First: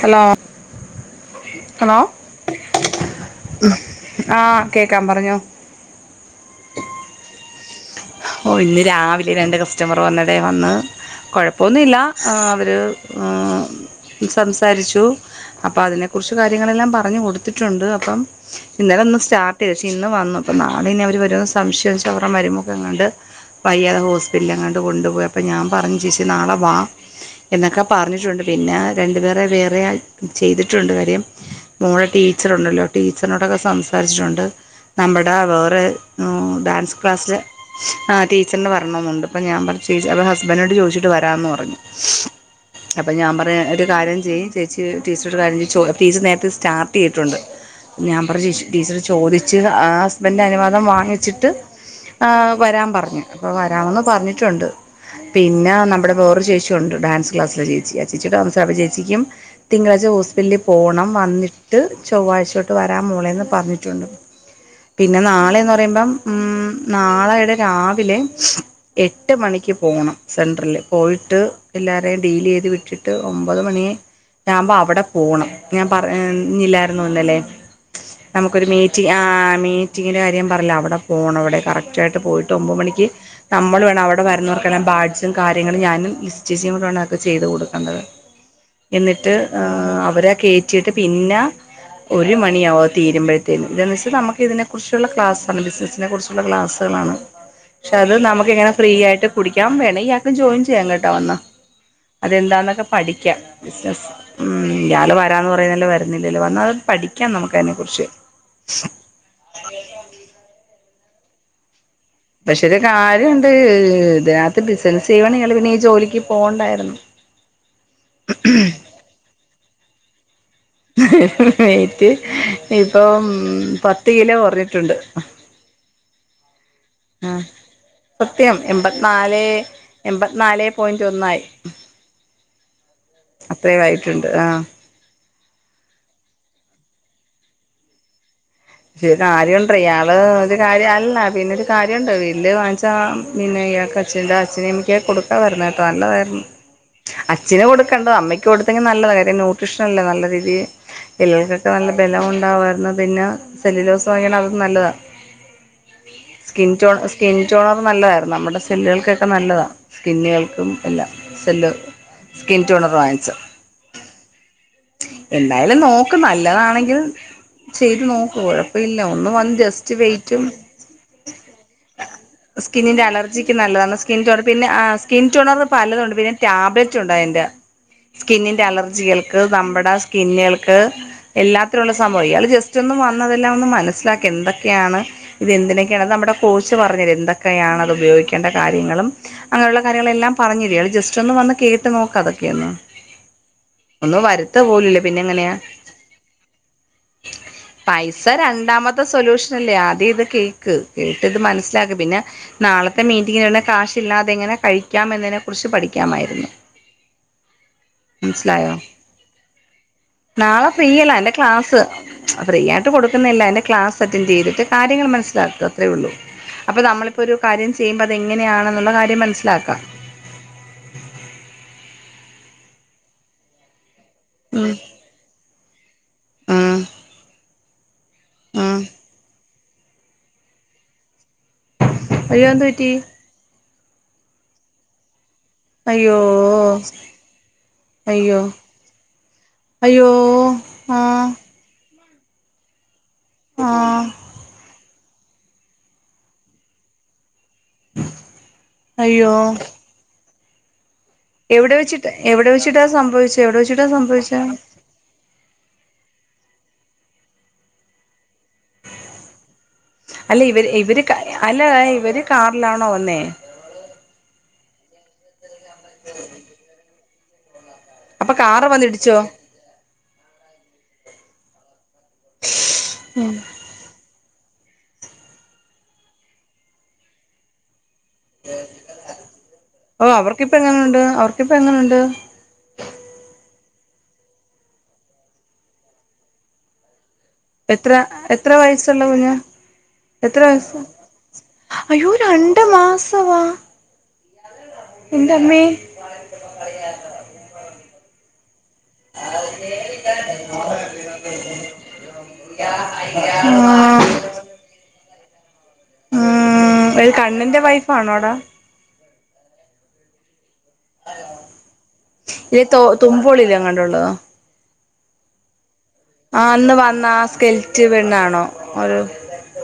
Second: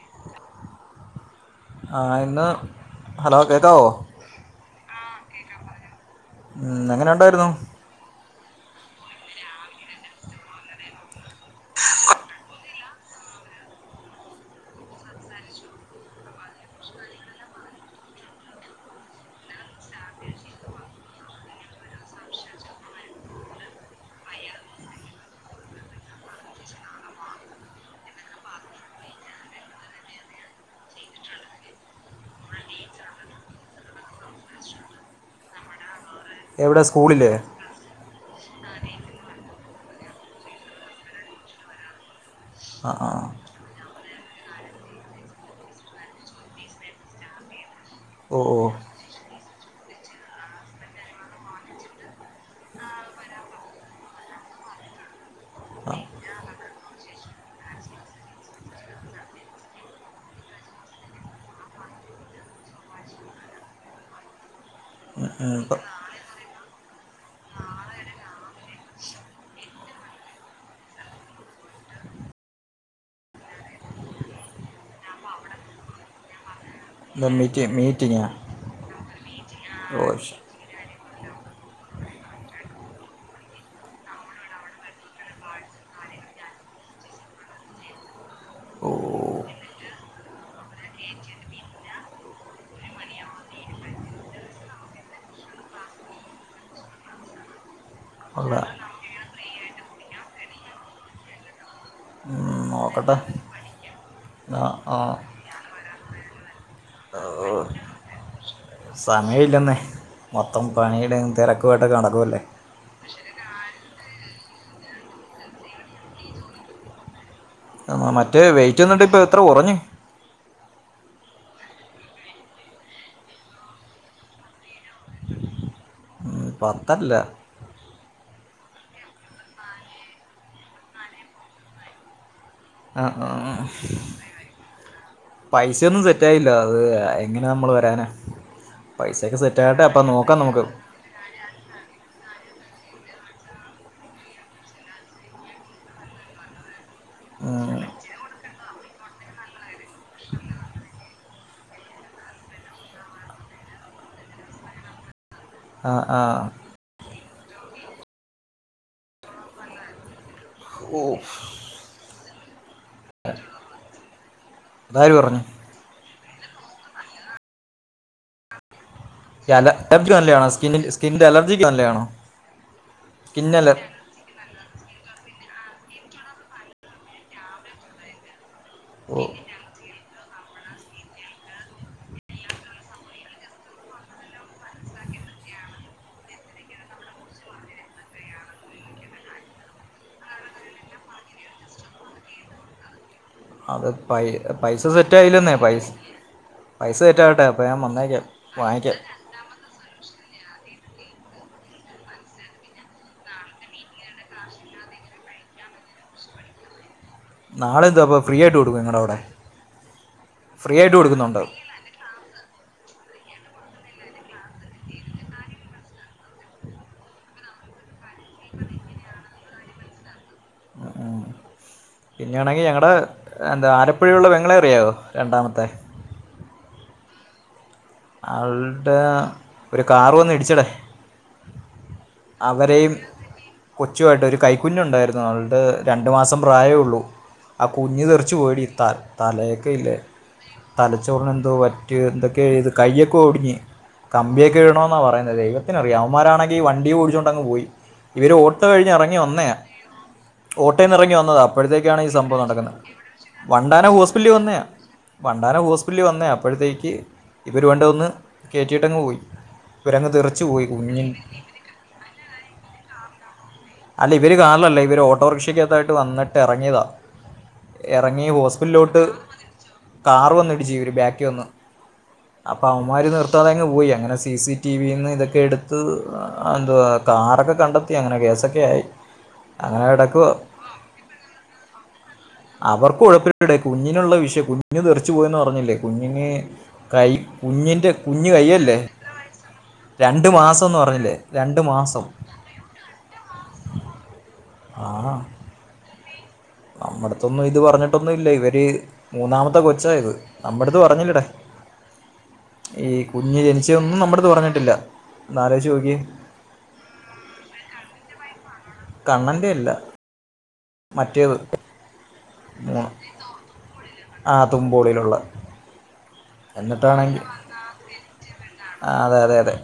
Hello hello ആഹ് എന്നാ hello കേക്കാവോ? ആഹ് കേക്കാം പറഞ്ഞോ ഉം എങ്ങനെ ഉണ്ടായിരുന്നു. ഓഹ് ഇന്ന് രാവിലെ രണ്ട് കസ്റ്റമർ വന്നടേ വന്ന് കൊഴപ്പോന്നുമില്ല എഹ് അവര് ഏഹ് സംസാരിച്ചു അപ്പൊ അതിനെ കുറിച്ച് കാര്യങ്ങളെല്ലാം പറഞ്ഞു കൊടുത്തിട്ടുണ്ട്, അപ്പം ഇന്നലെ ഒന്ന് സ്റ്റാർട്ട് ചെയ്തു. പക്ഷേ ഇന്ന് വന്നു. അപ്പൊ നാളെ ഇനി അവര് വരുമോന്ന് സംശയാച്ച, അവരുടെ മരുമോക്ക് എങ്ങാണ്ട് വയ്യാതെ ഹോസ്പിറ്റലില് എങ്ങാണ്ട്‌ കൊണ്ടു പോയി അപ്പോ ഞാൻ പറഞ്ഞു ചേച്ചി നാളെ വാ എന്നൊക്കെ പറഞ്ഞിട്ടുണ്ട്. പിന്നെ രണ്ടുപേരെ വേറെയായ് ചെയ്തിട്ടുണ്ട് കാര്യം മോളെ ടീച്ചറുണ്ടല്ലോ ടീച്ചർനോടൊക്കെ സംസാരിച്ച്ട്ടുണ്ട് നമ്മുടെ വേറെ എവിടെ ഡാൻസ് സ്കൂളില്ലേ ക്ലാസ്സിലെ ആഹ് ടീച്ചർന് വരണോന്നുണ്ട് പ്പ ഞാൻ പർഞ്ഞു ചേച്ചി അപ്പൊ ഹസ്ബൻഡിനോട് ചോയ്ച്ചിട്ട് വരാന്ന് പറഞ്ഞു. ആ ആ അപ്പം ഞാൻ പറയ്യാ ഒരു കാര്യം ചെയ്യ് ചേച്ചി ടീച്ചറൊരു കാര്യം ചെയ ചോ ടീച്ചർ നേരത്തെ സ്റ്റാർട്ട് ചെയ്ത്ട്ടുണ്ട് ഞാൻ പറ ഓ ഓ ആ ടീച്ചറ് ചോദിച്ച് ഹസ്ബൻഡിന്റെ അനുവാദം വാങ്ങിച്ചിട്ട് വരാൻ പറഞ്ഞു അപ്പൊ വരാമെന്ന് പറഞ്ഞിട്ടുണ്ട് പിന്നെ നമ്മുടെ വേറൊരു ചേച്ചിയുണ്ട് ഡാൻസ് ക്ലാസ്സിലെ ചേച്ചി ആ ചേച്ചിയോട് [unintelligible] അപ്പൊ ചേച്ചിക്കും തിങ്കളാഴ്ച ഹോസ്പിറ്റല് പോണം വന്നിട്ട് ചൊവ്വാഴ്ച തൊട്ട് വരാം മോളേന്ന് പറഞ്ഞിട്ടുണ്ട്. പിന്നെ ഉം, ഉം, നാളേന്ന് ഇപ്പം പറയുമ്പം ഉം നാളെയുടെ രാവിലെ. എട്ട് മണിക്ക് പോണം സെൻട്രല് പോയിട്ട് എല്ലാരെയും ഡീലെയ്ത് വിട്ടിട്ട് ഒമ്പത് മണി. യാമ്പം അവടെ പോണം ഞാൻ പറഞ്ഞില്ലാ ന്നു ഇത് ന്നലെ മീറ്റി മീറ്റിങ്ങാ നമുക്കൊരു മീറ്റ് ആ ഓ മീറ്റിങ്ങിന്റെ ശ് കാര്യം പറഞ്ഞ്‌ലേ അവടെ പോണം അവടെ കറക്റ്റായിട്ട് പോയിട്ട് ഒമ്പ മണിക്ക് നമ്മള് വേണം അവടെ വരുന്നോർക്കെല്ലാം ബാഡ്ജും കാര്യങ്ങളും ഞാനും ലിസി ചേച്ചിം കൂടെ വേണം അതൊക്കെ ചെയ്ത് കൊടുക്കണ്ടത് ഓ എന്നിട്ട് അവരെ കേറ്റിട്ട് പിന്നാ ഒരു മണിയാവും അത് തീരുമ്പഴ്ത്തേന് ഇതെന്ന് വെച്ച് നമുക്ക് ഇതിനെ കുറിച്ചുള്ള ക്ലാസ്സാണ് ബിസിനസിനെ കുറിച്ച് ള്ള ക്ലാസുകളാണ് പക്ഷെ അത് നമുക്ക് കൊള്ളാം ഇങ്ങനെ ഫ്രീ ആയിട്ട് കുടിക്കാ വേണേ ആർക്കും ജോയിൻ ചെയ്യാൻ കേട്ടോ വന്നാ ഉം, അതെന്താന്നൊക്കെ നോക്കട്ടെ പഠിക്കാ ബിസിനസ്സ് ഉം ആ ആ ഇയാള് വരാന്ന് പറഞ്ഞാല് വരുന്നില്ലല്ലോ വന്നാ അത് പഠിക്കാം നമുക്കയ്നെക്കുറിച്ച് സമയില്ലെന്നേ മൊത്തം പണിയുടെ തിരക്കുവായിട്ട് നടക്കു ക്ഷേ ഒരു കാര്യണ്ട് ഇതിനകത്ത് ബിസിനസ്സ് ചെയ്യുവാണെങ്കി ഇയാള് പിന്നെ ഈ ജോലിക്ക് പോണ്ടായിരുന്നു. മറ്റേ വെറ്റ്ന്നിട്ട് ഇപ്പം എത്ര കൊറഞ്ഞ്‌ വെയ്‌റ്റ് ഇപ്പം പത്ത് കിലോ കൊറഞ്ഞിട്ടുണ്ട് ഉം, പത്തല്ല ആഹ് സത്യം എമ്പത്ത് നാലേ എമ്പത്ത് നാലേ പോയിന്റ് ഒന്നായി ആ ആ ആ. അത്രയും ആയിട്ടുണ്ട് ആഹ് പൈസയൊന്നും സെറ്റ് ആയില്ലാ അത് എങ്ങനെ മ്മള് വരാനാ. പക്ഷെ പൈസയൊക്കെ കാര്യണ്ട്ര് സെറ്റാകട്ടെ അപ്പം ഇയാള് നോക്കാം ഒരു നമുക്ക് കാര്യം അല്ല പിന്നൊരു കാര്യണ്ട്‌ ബില്ല് വാങ്ങിച്ചാ പിന്നെ ഇയാക്ക് അച്ഛന്റെ അച്ഛനീം മ്മക്കൊക്കെ കൊടുക്കാവരായിരുന്നു കെട്ടോ നല്ലതായിരുന്നു. അച്ഛന് ഉം. കൊടുക്കണ്ട അമ്മയ്ക്ക് കൊടുത്തെങ്കി നല്ലതായിരുന്നു ന്യൂട്രീഷൻ അല്ലേ നല്ല രീതീ ചേലോൽക്കൊക്കെ നല്ല ബലംവുണ്ടാവായിരുന്നു പിന്നെ സെല്ലിലോസ് വാങ്ങിയണെ അതും നല്ലതാ ആഹ് ആഹ് സ്കിൻ ചോ സ്കിൻ ചോണറും നല്ലതായിരുന്നു നമ്മുടെ സെല്ലുകൾക്കൊക്കെ നല്ലതാ. സ്കിന്നുകൾക്കും ഓ എല്ലാം സെല്ല് സ്കിൻ ടോണർ വാങ്ങിച്ച അതാര് പറഞ്ഞു അയ്ല് നോക്ക് നല്ലതാണെങ്കിൽ ചെയ്ത് നോക്ക് കൊഴ പ്പില്ല ഒന്ന് ഈ വന്ന് അല ജസ്റ്റ് അലർജി വെയ്റ്റും നല്ലതാണോ സ്കിന്നിൽ സ്കിന്നിൻ്റെ അലർജിക്ക് നല്ലതാണോ സ്കിന്നിന്റെ അലർജിക്ക് സ്കിൻ അലർ നല്ലതാണ് സ്കിൻ ടോണർ പിന്നെ ആഹ് സ്കിൻ ടോണറ് പലതും ഉണ്ട് പിന്നെ ടാബ്ലറ്റ് ഉണ്ട് അയിന്റെ സ്കിന്നിന്റെ ഓ അലർജികൾക്ക് നമ്മടെ സ്കിന്നുകൾക്ക് എല്ലാത്തിനുള്ള സംഭവം ഇയാള് ജസ്റ്റ് ഒന്നും വന്നതെല്ലാം ഒന്ന് മനസ്സിലാക്ക് എന്തൊക്കെയാണ് ഇത് എന്തിനൊക്കെയാണ് നമ്മടെ കോച്ച് പറഞ്ഞരും എന്തൊക്കെയാണ് അത് ഉപയോഗിക്കേണ്ട കാര്യങ്ങളും അങ്ങനെയുള്ള കാര്യങ്ങളെല്ലാം പറഞ്ഞു തരും ഇയാള് ജസ്റ്റ് ഒന്ന് വന്ന് കേട്ട് നോക്ക് അതൊക്കെയൊന്ന് അത് ഒന്നും പൈ വരുത്ത പൈസ പോലുമില്ല പിന്നെ എങ്ങനെയാ സെറ്റായില്ലെന്നേ പൈസ് പൈസ സെറ്റ് ആവട്ടെ അപ്പോൾ ഞാൻ പൈസ വന്നേക്കാം വാങ്ങിക്കാം രണ്ടാമത്തെ സൊല്യൂഷൻ അല്ലേ ആദ്യം ഇത് കേക്ക് കേട്ട് ഇത് മനസ്സിലാക്ക് പിന്നെ നാളത്തെ മീറ്റിങ്ങിനെന്നെ കാശ് ഇല്ലാതെ എങ്ങനെ കഴിക്കാം എന്നതിനെ കുറിച്ച് പഠിക്കാമായിരുന്നു നാളെ എന്തോ അപ്പോൾ ഫ്രീ ആയിട്ട് മനസിലായോ കൊടുക്കും നിങ്ങളുടെ അവിടെ നാളെ ഫ്രീ ആയിട്ട് ഫ്രീയല്ല അയിന്റെ കൊടുക്കുന്നുണ്ട് ക്ലാസ്സ് ഫ്രീ ആയിട്ട് കൊടുക്കുന്നില്ല അതിൻ്റെ ക്ലാസ് അറ്റൻഡ് ചെയ്തിട്ട് കാര്യങ്ങള് മനസ്സിലാക്ക അത്രേ ഉള്ളൂ. അപ്പൊ നമ്മളിപ്പോ ഒരു കാര്യം ചെയ്യുമ്പോ അത് എങ്ങനെയാണെന്നുള്ള കാര്യം മനസ്സിലാക്കാം പിന്നെയാണെങ്കി ഞങ്ങടെ എന്താ ആലപ്പുഴ ഉള്ള പെങ്ങളെ അറിയാവോ രണ്ടാമത്തെ ഊം അവ്ടാ ഒരു കാറ് വന്ന് ഇടിച്ചടേ അയ്യോ എന്ത് പറ്റി അവരെയും കൊച്ചുമായിട്ട് ഒരു കൈക്കുഞ്ഞുണ്ടായിരുന്നു അവള്ടെ രണ്ട് അയ്യോ മാസം പ്രായേ ഉള്ളൂ ആ കുഞ്ഞ് തെറിച്ച് അയ്യോ പോയെടി ത തലയൊക്കെ ഇല്ലേ അയ്യോ ആ തലച്ചോറിന് എന്തോ പ റ്റി എന്തൊക്കെയോ ചെയ്ത് കയ്യൊക്കെ ഒടിഞ്ഞ് ആ കമ്പിയൊക്കെ ഇടണൊന്നാ പറയുന്നത് ദൈവത്തിനറിയാം അവന്മാരാണെങ്കിൽ വ ണ്ടി ഓടിച്ചോണ്ടങ്ങ് പോയി. ഇവര് ഓട്ടോ കഴിഞ്ഞ് എറങ്ങി അയ്യോ വന്നയാ ഓട്ടോന്നെറങ്ങി വ ന്നതാ എവിടെ അപ്പോഴത്തേക്കാണ് ഈ വെച്ചിട്ട് സംഭവം എവിടെ നടക്കുന്നത് വെച്ചിട്ടാ സംഭവിച്ചെ എവിടെ വെച്ചിട്ടാ വണ്ടാന ഹോസ്പിറ്റലി സംഭവിച്ചെ വന്നയാ വണ്ടാന ഹോസ്പിറ്റല് വന്നേയാ അപ്പോഴത്തേക്ക് ഇവര് വണ്ടി വന്ന് കേറ്റി വിട്ടങ്ങ് പോയി ഇവരങ്ങ് തെറിച്ച് പോയി കുഞ്ഞ് അല്ലടാ ഇവര് കാറിലാണോ വന്നേ? അല്ല ഇവര് കാറിലല്ല ഇവര് ഓട്ടോറിക്ഷക്കകത്തായിട്ട് വന്നിട്ട് എറങ്ങിയതാ. എറങ്ങി അപ്പൊ കാറ് ഹോസ്പിറ്റലിലോട്ട് വന്നിടിച്ചോ കാർ വന്നിടിച്ച് ഇവര് ബാക്കിൽ വന്ന് അപ്പ അവൻമാര് നിർത്താതെ അങ്ങ് പോയി അങ്ങനെ സി സി ടി വിന്ന് ഇതൊക്കെ എടുത്ത് എന്തുവാ കാറൊക്കെ കണ്ടെത്തി അങ്ങനെ കേസൊക്കെ ആയി. അങ്ങനെ ഓഹ് കിടക്കുക അവർക്കിപ്പ എങ്ങനെയുണ്ട് അവർക്കിപ്പ എങ്ങനുണ്ട്? അവർക്ക് കൊഴപ്പല്ലെടെ കുഞ്ഞിനുള്ള വിഷയം കുഞ്ഞു തെറിച്ചു പോയെന്ന് പറഞ്ഞില്ലേ കുഞ്ഞിന് കൈ കുഞ്ഞിന്റെ എത്ര കുഞ്ഞ് എത്ര കയ്യല്ലേ വയസ്സുള്ള കുഞ്ഞാ രണ്ട് എത്ര മാസംന്ന് വയസ്സ് പറഞ്ഞില്ലേ രണ്ട് മാസം അയ്യോ രണ്ട് മാസവാ? ആ എൻ്റെമ്മേ നമ്മടത്തൊന്നും ഇത് പറഞ്ഞിട്ടൊന്നും ഇല്ല ഇവര് മൂന്നാമത്തെ കൊച്ചാ ഇത് നമ്മടെടുത്ത് പറഞ്ഞില്ലട ഈ കുഞ്ഞ് ജനിച്ചൊന്നും ആഹ് നമ്മടെ അടുത്ത് പറഞ്ഞിട്ടില്ല. ഒന്നാലോയ്ച്ചു നോക്ക്യേ ആഹ് ഒരു കണ്ണന്റെ വൈഫാണോടാ? കണ്ണന്റെ അല്ല മറ്റേത് ഇല്ലെ തൊ മൂന് തുമ്പോളില്ലേ എങ്ങാണ്ടുള്ളതോ ആഹ് തുമ്പോളിലുള്ള ആഹ് അന്ന് വന്ന ആ സ്കെൽറ്റ് പെണ്ണാണോ ആ, ഒരു അതെ അതെ അതെ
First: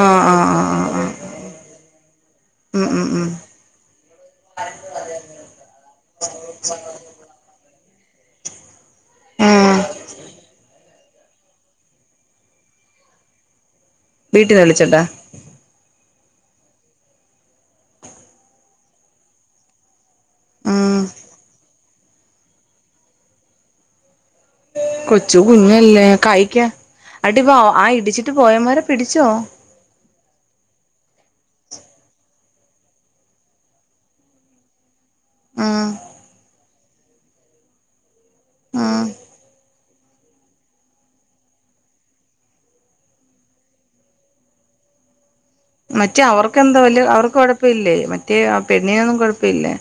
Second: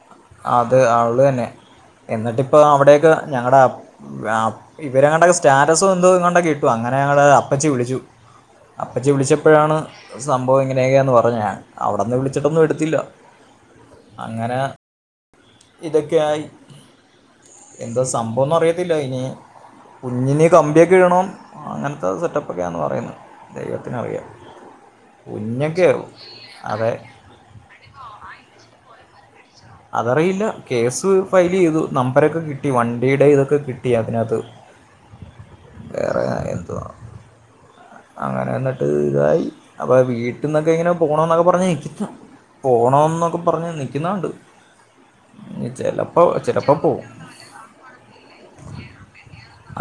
ആഹ് ആഹ് ആഹ് അത് ആഹ് ആഹ് അവള് തന്നെ എന്നിട്ടിപ്പ ഉം ഉം അവിടെയൊക്കെ ഉം ഞങ്ങടെ അ ഇവരാണെങ്കി സ്റ്റാറ്റസും എന്തൊ ഏതാണ്ടെക്ക ഇട്ടു അങ്ങനെ ഞങ്ങള് അപ്പച്ചി വിളിച്ചു അപ്പച്ചി വിളിച്ചപ്പോഴാണ് സംഭവം ഇങ്ങനെയൊക്കെയാന്ന് പറഞ്ഞെ അവിടെന്ന് വിളിച്ചിട്ടൊന്നും എടുത്തില്ല. വീട്ടിൽ അങ്ങനെ വിളിച്ചിട്ടോ? ഇതൊക്കെയായി എന്താ സംഭവംന്ന് അറിയത്തില്ല ഇനി കുഞ്ഞിന് കമ്പിയൊക്കെ ഉം ഇടണം അങ്ങനത്തെ സെറ്റപ്പൊക്കെയാന്ന് പറയുന്ന് ദൈവത്തിന് അറിയാം. കൊച്ചു കുഞ്ഞല്ലേ കയ്ക്ക അടി പാവ ആ ഇടിച്ചിട്ട് പോയവൻമാരെ പിടിച്ചോ? അതറിയില്ല കേസ് ഫയൽ ചെയ്തു നമ്പരൊക്കെ കിട്ടി. വണ്ടിയുടെ ഇതൊക്കെ കിട്ടി. അതിനകത്ത് ആഹ് [unintelligible] എന്തുവാ അങ്ങനെ ന്ന്ട്ട് ആഹ് ആയി അപ്പോ വീട്ടിന്നൊക്കെ ഇങ്ങനെ പോകണ എന്നൊക്കെ പറഞ്ഞ് [unintelligible] പോകണം എന്നൊക്കെ പറഞ്ഞ് നിക്കുന്നത് കണ്ട് മറ്റേ ചിലപ്പോൾ അവർക്കെന്തൊ വല്ല്യ പോവും അവർക്ക് കൊഴപ്പല്ലേ മറ്റേ ആ പെണ്ണിനൊന്നും കൊഴ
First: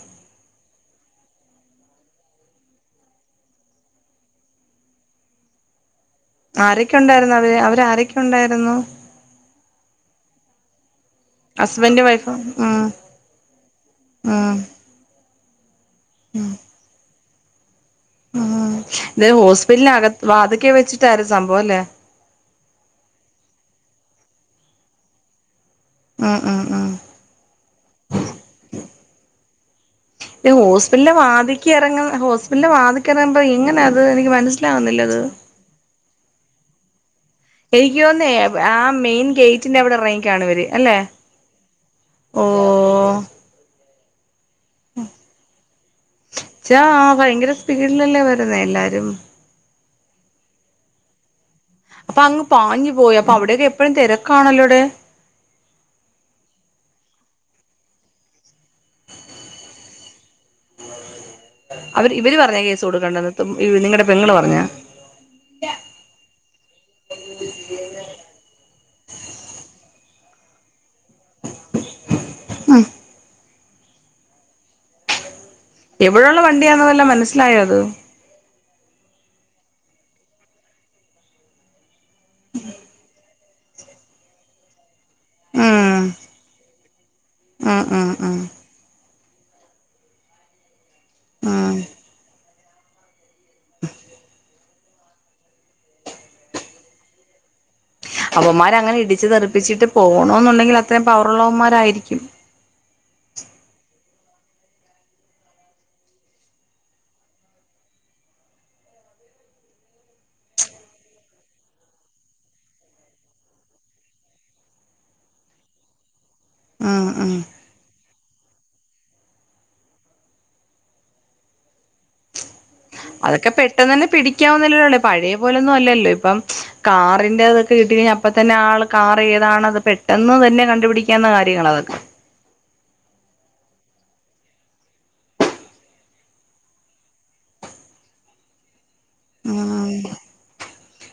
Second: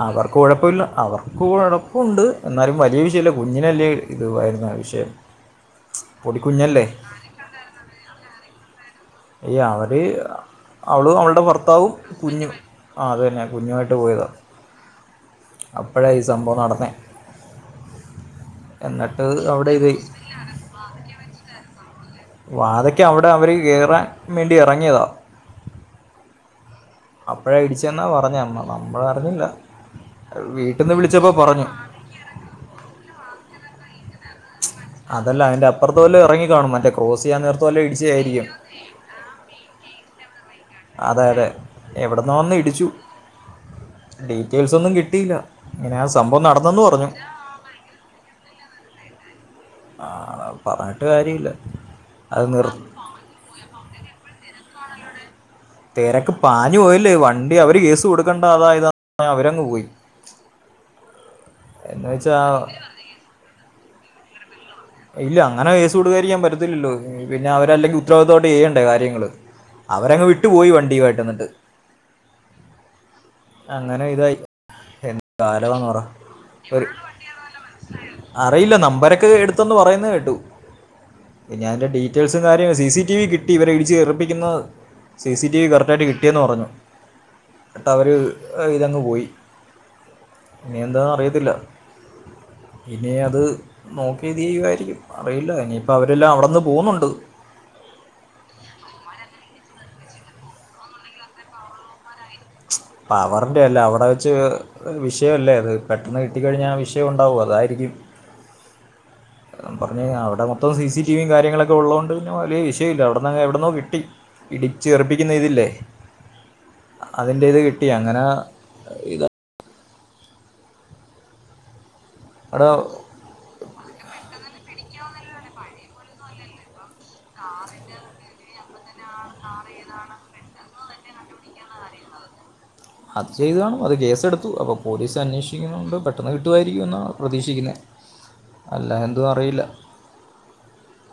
അവർക്ക് കുഴപ്പമില്ല അവർ സ്കൂളടപ്പമുണ്ട് എന്നാലും വലിയ വിഷയമില്ല കുഞ്ഞിനല്ലേ ഇതയിരുന്ന വിഷയം പൊടിക്കുഞ്ഞല്ലേ ആരൊക്കെ ഉണ്ടായിരുന്നു അവര് അവര് ആരൊക്കെ ഉണ്ടായിരുന്നു അവര് അവളും അവളു ടെ ഭർത്താവും ഹസ്ബൻഡും വൈഫും കുഞ്ഞു ഉം ആ അത് തന്നെയാ കുഞ്ഞുമായിട്ട് പോയതാണ് ഉം അപ്പോഴാ ഈ സംഭവം നടന്നേ ഉം ഇത് അവിടെ ഇത് ഹോസ്പിറ്റലിനകത്ത് വാത്ക്കെ വെച്ചിട്ടായിര് സംഭവം അല്ലേ വാതയ്ക്ക അവിടെ അവർ കയറാൻ വേണ്ടി ഇറങ്ങിയതാ ഉം ഉം ഉം അപ്പോഴ അടിച്ചെന്നാ പറഞ്ഞ അമ്മ നമ്മള് അറിഞ്ഞില്ല ഹോസ്പിറ്റലിലെ വാതിക്കെ ഇറങ്ങ ഹോസ്പിറ്റലിലെ വാതിക്കല് എന്താ ഇങ്ങനെ അത് എനിക്ക് മനസ്സില അതല്ല അതിന്റെ അപ്പറത്ത് വല്ലേ ഇറങ്ങി കാണും മറ്റേ ക്രോസ് ചെയ്യാൻ നേര എനിക്ക് തോന്ന്നേ ആ മെയിൻ ഗേറ്റിന്റെ അവിടെ ഇറങ്ങിക്കാണും അവര് അല്ലെ അതെ എവിട്ന്നോ ഓ വന്ന് ഇടിച്ചു ഡീറ്റെയിൽസ് ഒന്നും കിട്ടിയില്ല ഇങ്ങനെ ആ സംഭവം നടന്നന്ന് പറഞ്ഞു വീടിലല്ലേ വരുന്നേ എല്ലാരും ആഹ് പറഞ്ഞിട്ട് കാര്യമില്ല അപ്പൊ അങ്ങ് അത് നിർ പാഞ്ഞു പോയി അപ്പെ അവിടെയൊക്കെ എപ്പഴും തിരക്കാണല്ലോടെ തിരക്ക് പാഞ്ഞു പോയില്ലേ വണ്ടി അവര് കേസ് കൊടുക്കേണ്ട അതാ ഇതാ പറഞ് അവരങ്ങ് പോയി എന്ന് അവര് ഇവര് വെച്ചാൽ പറഞ്ഞ കേസ് കൊടുക്കണ്ടന്ന നിങ്ങളടെ പെങ്ങൾ പറഞ്ഞോ ഇല്ല അങ്ങനെ കേസ് കെടുക്കായിരിക്കാൻ പറ്റത്തില്ലല്ലോ പിന്നെ അവര് അല്ലെങ്കിൽ ഉത്തരവാദിത്തത്തോട്ട് ചെയ്യേണ്ടേ കാര്യങ്ങള് അവരങ് വിട്ടു പോയി വണ്ടിയുമായിട്ട് എന്നട്ട് ഉം അങ്ങനെ ഇതായി കാലമാന്ന് പറഞ്ഞു എവിടെയുള്ള വണ്ടിയാണന്ന് വല്ലേ മനസ്സിലായോ അത് അറിയില്ല നമ്പരൊക്കെ എടുത്തന്ന് പറയുന്നേ കേട്ടു ഞൻ എൻന്റെ ഡീറ്റെയിൽസും കാര്യം സി സി ടി വി കിട്ടി ഇവരെ ഇടിച്ച് തെറുപ്പിക്കുന്നത് C C T V correct ഉം ആയിട്ട് കിട്ടിയെന്ന് പറഞ്ഞു ഉം എന്നിട്ട് ഉം അവര് ഉം അയില് അങ്ങ് പോയി ഇനി എന്താെന്ന് അറിയത്തില്ല ഉം ഇനി അത് നോക്കിയ ഇത് ചെയ്യു ആയിരിക്കും അറിയില്ല ഇനിയിപ്പം അവരെല്ലാം അവിടെന്ന് പോകുന്നുണ്ട് അവൻമാര് അങ്ങനെ ഇടിച്ച് തെറുപ്പിച്ചിട്ട് പോകണം എന്നുണ്ടെങ്കിൽ അത്രയും പവർ ഉള്ളവൻമാർ ആയിരിക്കും പവറിന്റെ അല്ല അവിടെ വെച്ച് ഒരു വിഷയല്ലേ അത് പെട്ടെന്ന് കിട്ടിക്കഴിഞ്ഞാൽ വിഷയം ഉണ്ടാവും അതായിരിക്കും പറഞ്ഞ അവിടെ മൊത്തം സി സ ടി വി യും കാര്യങ്ങളൊക്കെ ഉള്ളത് കൊണ്ട് പിന്നെ വലിയ വിഷയമില്ല അവിടെന്ന് എവിടുന്നേ കിട്ടി ഇടിച്ച് തെറുപ്പിക്കുന്ന ഇതില്ലേ ഉം ഉം അതിന്റേത് കിട്ടി അങ്ങനെ ഇത് അവിടെ അതൊക്കെ പെട്ടെന്ന് തന്നെ പിടിക്കാവുന്നല്ലല്ലേ പഴയ പോലെന്നും അല്ലോ ഇപ്പം കാറിന്റെറ അതൊക്കെ കിട്ടി കഴിഞ്ഞാ അപ്പം തന്നെ ആള് കാർ ഏതാണ് അത് പെട്ടെന്ന് തന്നെ കണ്ടുപിടിക്കാവുന്ന കാര്യങ്ങൾ അതൊക്കെ അത് ചെയ്തണും അത് കേസെടുത്തു അപ്പോൾ പോലീസ് അന്വേഷിക്കുന്നണ്ട് പെട്ടെന്ന് കിട്ടുമായിരിക്കും എന്നാണ് പ്രതീക്ഷിക്കുന്നത് അല്ല എന്തും അറിയില്ല ഉം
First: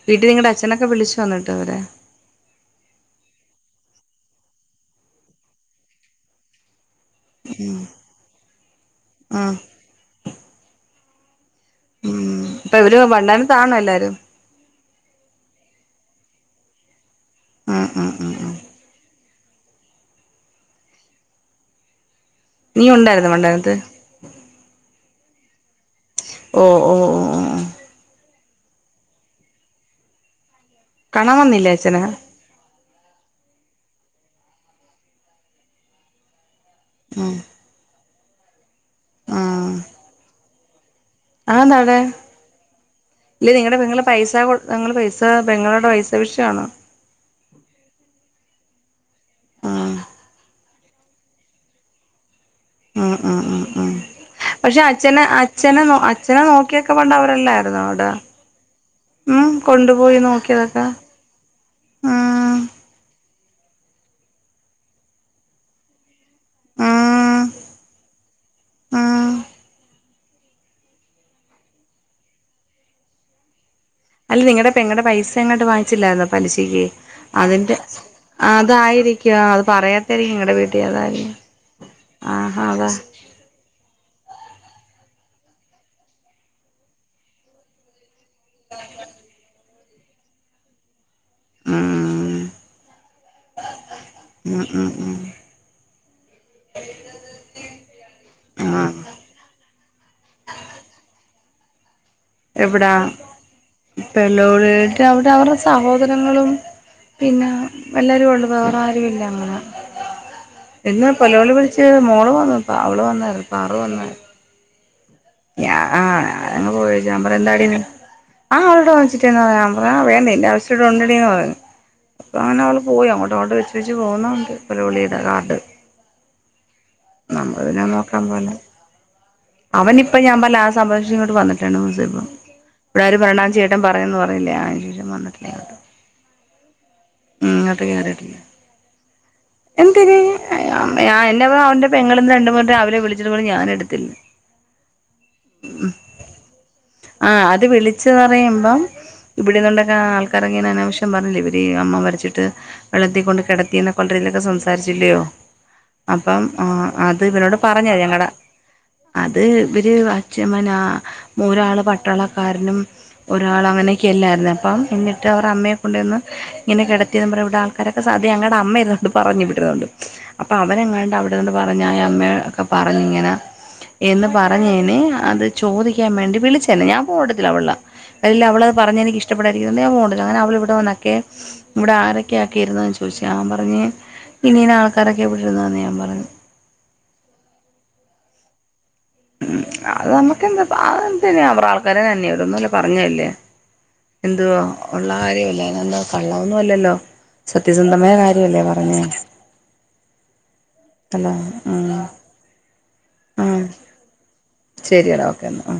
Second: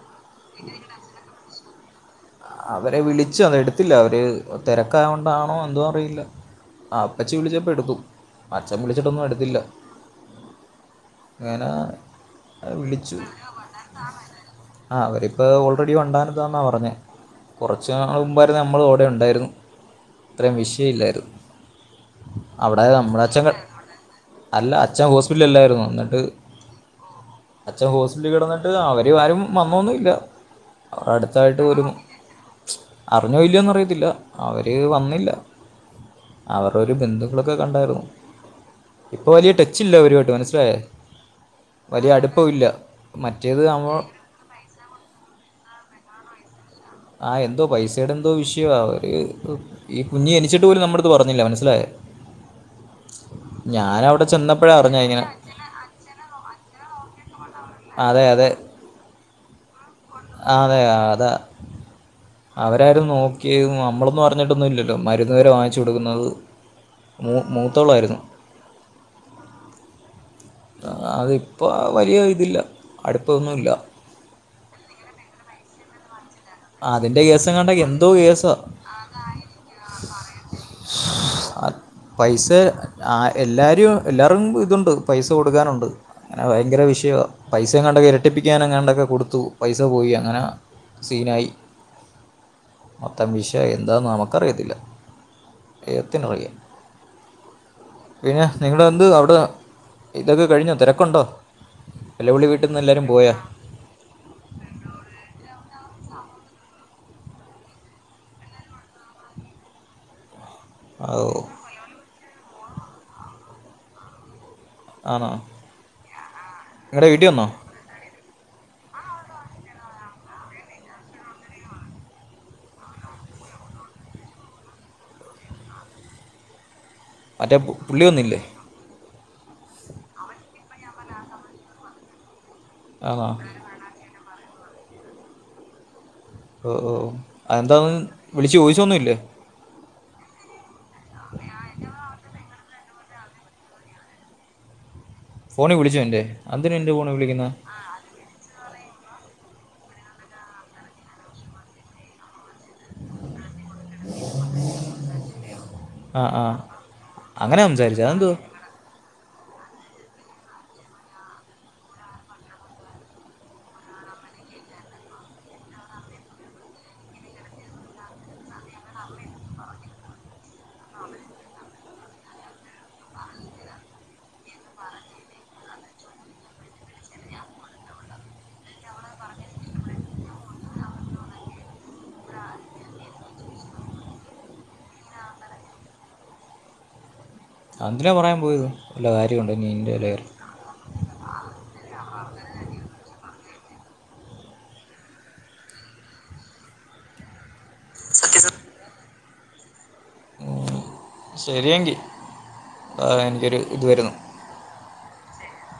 വീട്ടിൽ നിങ്ങളുടെ അച്ഛനൊക്കെ വിളിച്ചു എന്നിട്ട് അവരെ അവരെ വിളിച്ചു അത് എടുത്തില്ല അവര് തിരക്കായ കൊണ്ടാണോ എന്തോ അറിയില്ല ആഹ് അപ്പച്ചി വിളിച്ചപ്പോ എടുത്തു അച്ചൻ വിളിച്ചിട്ടൊന്നും ആഹ് എട്ത്തില്ല. ഇങ്ങനാ- ഉം ഇപ്പൊ ഇവര് വണ്ടാന താണോ എല്ലാരും ആഹ് അവരിപ്പോ ഓൾറെഡി ഉണ്ടായിര്ന്ന താന്ന പറഞ്ഞെ ഉം കുറച്ച് ഉം ന്നാൾ ഉം മുമ്പ ട്ട് ഉം നമ്മളും ഇവിടെ ഉണ്ടായിരുന്നു ഇത്രേം വിഷയം ഇല്ലായിരുന്നു. അവിടെ നീ ന്നമ്മടെ ഉണ്ടായിരുന്നോ അച്ഛൻ കട് വണ്ടാനത്ത് അല്ല അച്ഛൻ ഹോസ്പിറ്റലി ഇല്ലായിരുന്നു എന്ന്ട്ട്. ഓ ഓ ഉം അച്ഛൻ ഹോസ്പിറ്റലിൽ കിടന്നിട്ട് അവര് ആരും വന്നൊന്നുല്ല അവടെ കാണാൻ അടുത്തായിട്ട് വന്നില്ലേ പോലും. അച്ഛനെ അറിഞ്ഞോ ഇല്ലയോന്ന അറിയത്തില്ല അവര് വന്നില്ല. അവരടെ ഒരു ഉം ബന്ധുക്കളൊക്കെ കണ്ടായിരുന്നു ഇപ്പൊ വലിയ ട്ടെച്ചില്ല അവരുമായിട്ട് മനസ്സിലായാ അതെന്താ അവടെ ഇല്ല മറ്റേത് നിങ്ങളെ നമ്മൾ പെങ്ങള് പൈസ കൊട് ഞങ്ങള് പൈസ പെങ്ങളവടെ പൈസ വിശയാണോ? ആഹ് എന്തോ പൈസയുടെ എന്തോ വിഷയവാ അവര് ആഹ് ഈ കുഞ്ഞ് ജനിച്ചി- ട്ട് പോലും ന്നമ്മടത്ത് പറഞ്ഞില്ല മനസ്സിലായോ ഉം ഉം ഉം ഉം ഞാനവടെ പക്ഷെ അച്ഛന അച്ഛനെ ന്നൊ അച്ഛനെ നോക്കിയൊക്കെ പണ്ട് അവരെല്ലായിരുന്നൊ അവടെ. അതെ അതെ മ് കൊണ്ടുപോയി ആ, അതെ നോക്കിയതൊക്കെ അതാ ഉം അവരാരും നോക്കിയതും നമ്മളൊന്നും അറിഞ്ഞിട്ടൊന്നും ഇല്ലല്ലോ മരുന്ന് വരെ വാങ്ങിച്ചു കൊടുക്കുന്നത്. മൂ ഉം മൂത്തോളായിരുന്നു ഉം അതിപ്പോ വലിയ ഇതില്ല അടുപ്പൊന്നുല്ല അല്ല നിങ്ങടെ പെങ്ങടെ പൈസ എങ്ങാണ്ട് വാങ്ങിച്ചില്ലായിരുന്നോ പലിശയ്ക്ക് അതിൻ്റെ കേസ് അതിന്റെ എങ്ങാണ്ടൊക്കെ എന്തോ കേസാണ് അതായിരിക്കും അത് പറയാത്തായിരിക്കും നിങ്ങടെ വീട്ടില് അതായിരിക്കും. പൈസ ആഹാ അതാ ആ എല്ലാരും എല്ലാർക്കും ഇതുണ്ട് പൈസ കൊടുക്കാനുണ്ട്. അങ്ങനെ ഭയങ്കര വിഷയ വാ പൈസ എങ്ങാണ്ടൊക്കെ ഇരട്ടിപ്പിക്കാൻ എങ്ങാണ്ടൊക്കെ കൊടുത്തു പൈസ പോയി അങ്ങനാ- സീനായി ഉം മൊത്തം വിഷയായി എന്താന്ന് ഉം ന്നമക്കറിയത്തില്ല ഉം ഉം ദെയ് വത്തിനറിയാം പിന്നെ നിങ്ങളെന്ത് ആഹ് അവിടെ ഇതൊക്കെ കഴിഞ്ഞോ തിരക്കുണ്ടോ? ന്നിലവിൽ വീട്ട്ന്ന് എല്ലാരും പോയാ ഇപ്പള്ളോരെയ്ട്ട് അവര് അവരുടെ സഹോദരങ്ങളും. പിന്നെ വെല്ലരും ഇണ്ട് വേറെ ആരുല്ല അങ്ങനെ ഇന്ന് ഓ പലവളി വിളിച്ച് മോള് വന്നു അവള് വന്നായിരുന്നു സാറ് വന്നായ്രുന്നു ആന്നൊ ഞാ ആ നങ് പോയേച്ച് അപ്പറെ എന്താടി ന്നി- ആ അവളോടെ വിളിച്ചിട്ടെ ഇന്ന് വരാൻ പറയാ ആ വേണ്ടെ അതിന്റെ ആവശ്യം ഇവടെ ഉണ്ടടീ ന്ന് പറഞ്ഞു. അപ്പൊ അങ്ങനെ അവള് പോയി അങ്ങോട്ട് ഓട്ട വെച്ച് വെച്ച് പോകുന്നത് കണ്ടു പെല വിളിയുടെ കാർഡ് മറ്റേ നമ്മള് പുള്ളി വന്നില്ലേ? അവൻ ഇപ്പ ഞാൻ പറഞ്ഞിലെ ആ സംഭവത്തിന് ശേഷം ഇങ്ങോട്ട് വന്നിട്ടില്ല രണ്ടു മൂന്നു ദിവസായി പ്പൊ ഇവിടെ ആരും ആണോ ഭരണം ചെയ്യ- കുറ്റം പറയും ന്ന് പറഞ്ഞില്ലേ അതിനുശേഷം വന്നിട്ടില്ല ഇങ്ങോട്ട് ഒ ഓ ഉം ഇങ്ങോട്ട് അതെന്താന്ന് കേറിയിട്ടില്ല വിളിച്ച് ചോയ്ച്ചൊന്നുല്ലേ? എന്തിന് അമ്മയാ എന്നെ വാ അവന്റെ പെങ്ങള് ന്ന് രണ്ട് വട്ടം അവരെ വിളിച്ചിട്ട് പോലും ഞാൻ എടുത്തില്ല. ഫോണി വിളിച്ചോ ന്നിന്റെ അതെന്തിനാ ന്നിന്റെ ഫോണി വിളിക്കുന്നെ വിളിച്ച് പറയുമ്പം ഇവിടെന്നു ണ്ടൊക്കാ ആൾക്കാരൊക്കെ ഇങ്ങനെ അനാവശ്യം പറഞ്ഞില്ലെ ഇവരി അമ്മ മരച്ചിട്ട് വെള്ളത്തി കൊണ്ട് കിടത്തി കൊണ്ടരിലൊക്കെ സംസാരിച്ചില്ലയോ അപ്പം ആ അത് ഇവരോട് അങ്ങനെ സംസാരിച്ചു പറഞ്ഞായ്ര്ന്നു ഞങ്ങള് അതെന്തോ അത് ഇവര് അച്ഛമ്മന മൂരാള് പട്ടാളക്കാരനും ഒരാള് അങ്ങനെയൊക്കെല്ലാര്ന്നു അപ്പം എന്നിട്ട് അവർ അമ്മയെ കൊണ്ട്ചെന്ന് ഇങ്ങനെ കെടത്തിയെന്നും പർഞ്ഞ് ഇവിടെ ആൾ ക്കാരൊക്കെ സാധ്യ ഞങ്ങൾടെ അമ്മയിരുന്നോണ്ട് പറഞ്ഞു ഇവിടിരുന്നോണ്ട് അപ്പ അവനെങ്ങാണ്ട് അവെടെ നിന്ന് പറഞ്ഞ് ഞാന് അമ്മയോടെക്കെ പറഞ്ഞിങ്ങനെ എന്ന് പറഞ്ഞേന് അത് ചോദിക്കാൻ വേണ്ടി വിളിച്ചെന്നെ. ഞാൻ ഫോണെടുത്തില്ല അവൾടെ ഇല്ലാ അവളത് പറഞ്ഞെനിക്ക് ഇഷ്ടപ്പെടായിരിക്കുന്നു ഞാൻ ഫോണെടുത്തില്ല. അങ്ങനെ അവൾ ഇവിടെ വന്നെക്കെ. ഇവടെ ആരെക്കെയാക്കെ ഇരുന്നെന്ന് ചോദിച്ചു. ഞാ പറഞ്ഞു ഇന്നിനാ ആൾക്കാരെക്കെയാ ഇവെടിരുന്നതെന്ന് ഞാൻ പറഞ്ഞു. അതെന്തിനാ പറയാൻ പോയത് വല്ല കാര്യമുണ്ടോ ഉം ഇനി എൻ്റെ അത് കയറി നമ്മെക്കെന്താപ്പ അത് എന്തിന് അവെർറെ ആൾക്കാര് തന്നെയോടുന്നുല്ല. പറഞ്ഞതല്ലേ. എന്തുവാ ഒള്ള കാര്യവല്ലേ. അയ്നെന്താ കള്ളവൊന്നും അല്ലല്ലോ. സത്യസന്ധമായ കാര്യവല്ലേ പറഞ്ഞേ തല്ലേ ആഹ് ആഹ് എനിക്കൊരു ഇത് വെരുന്നു. ശെരിടാ ഓക്കെ എന്നാ ഉം.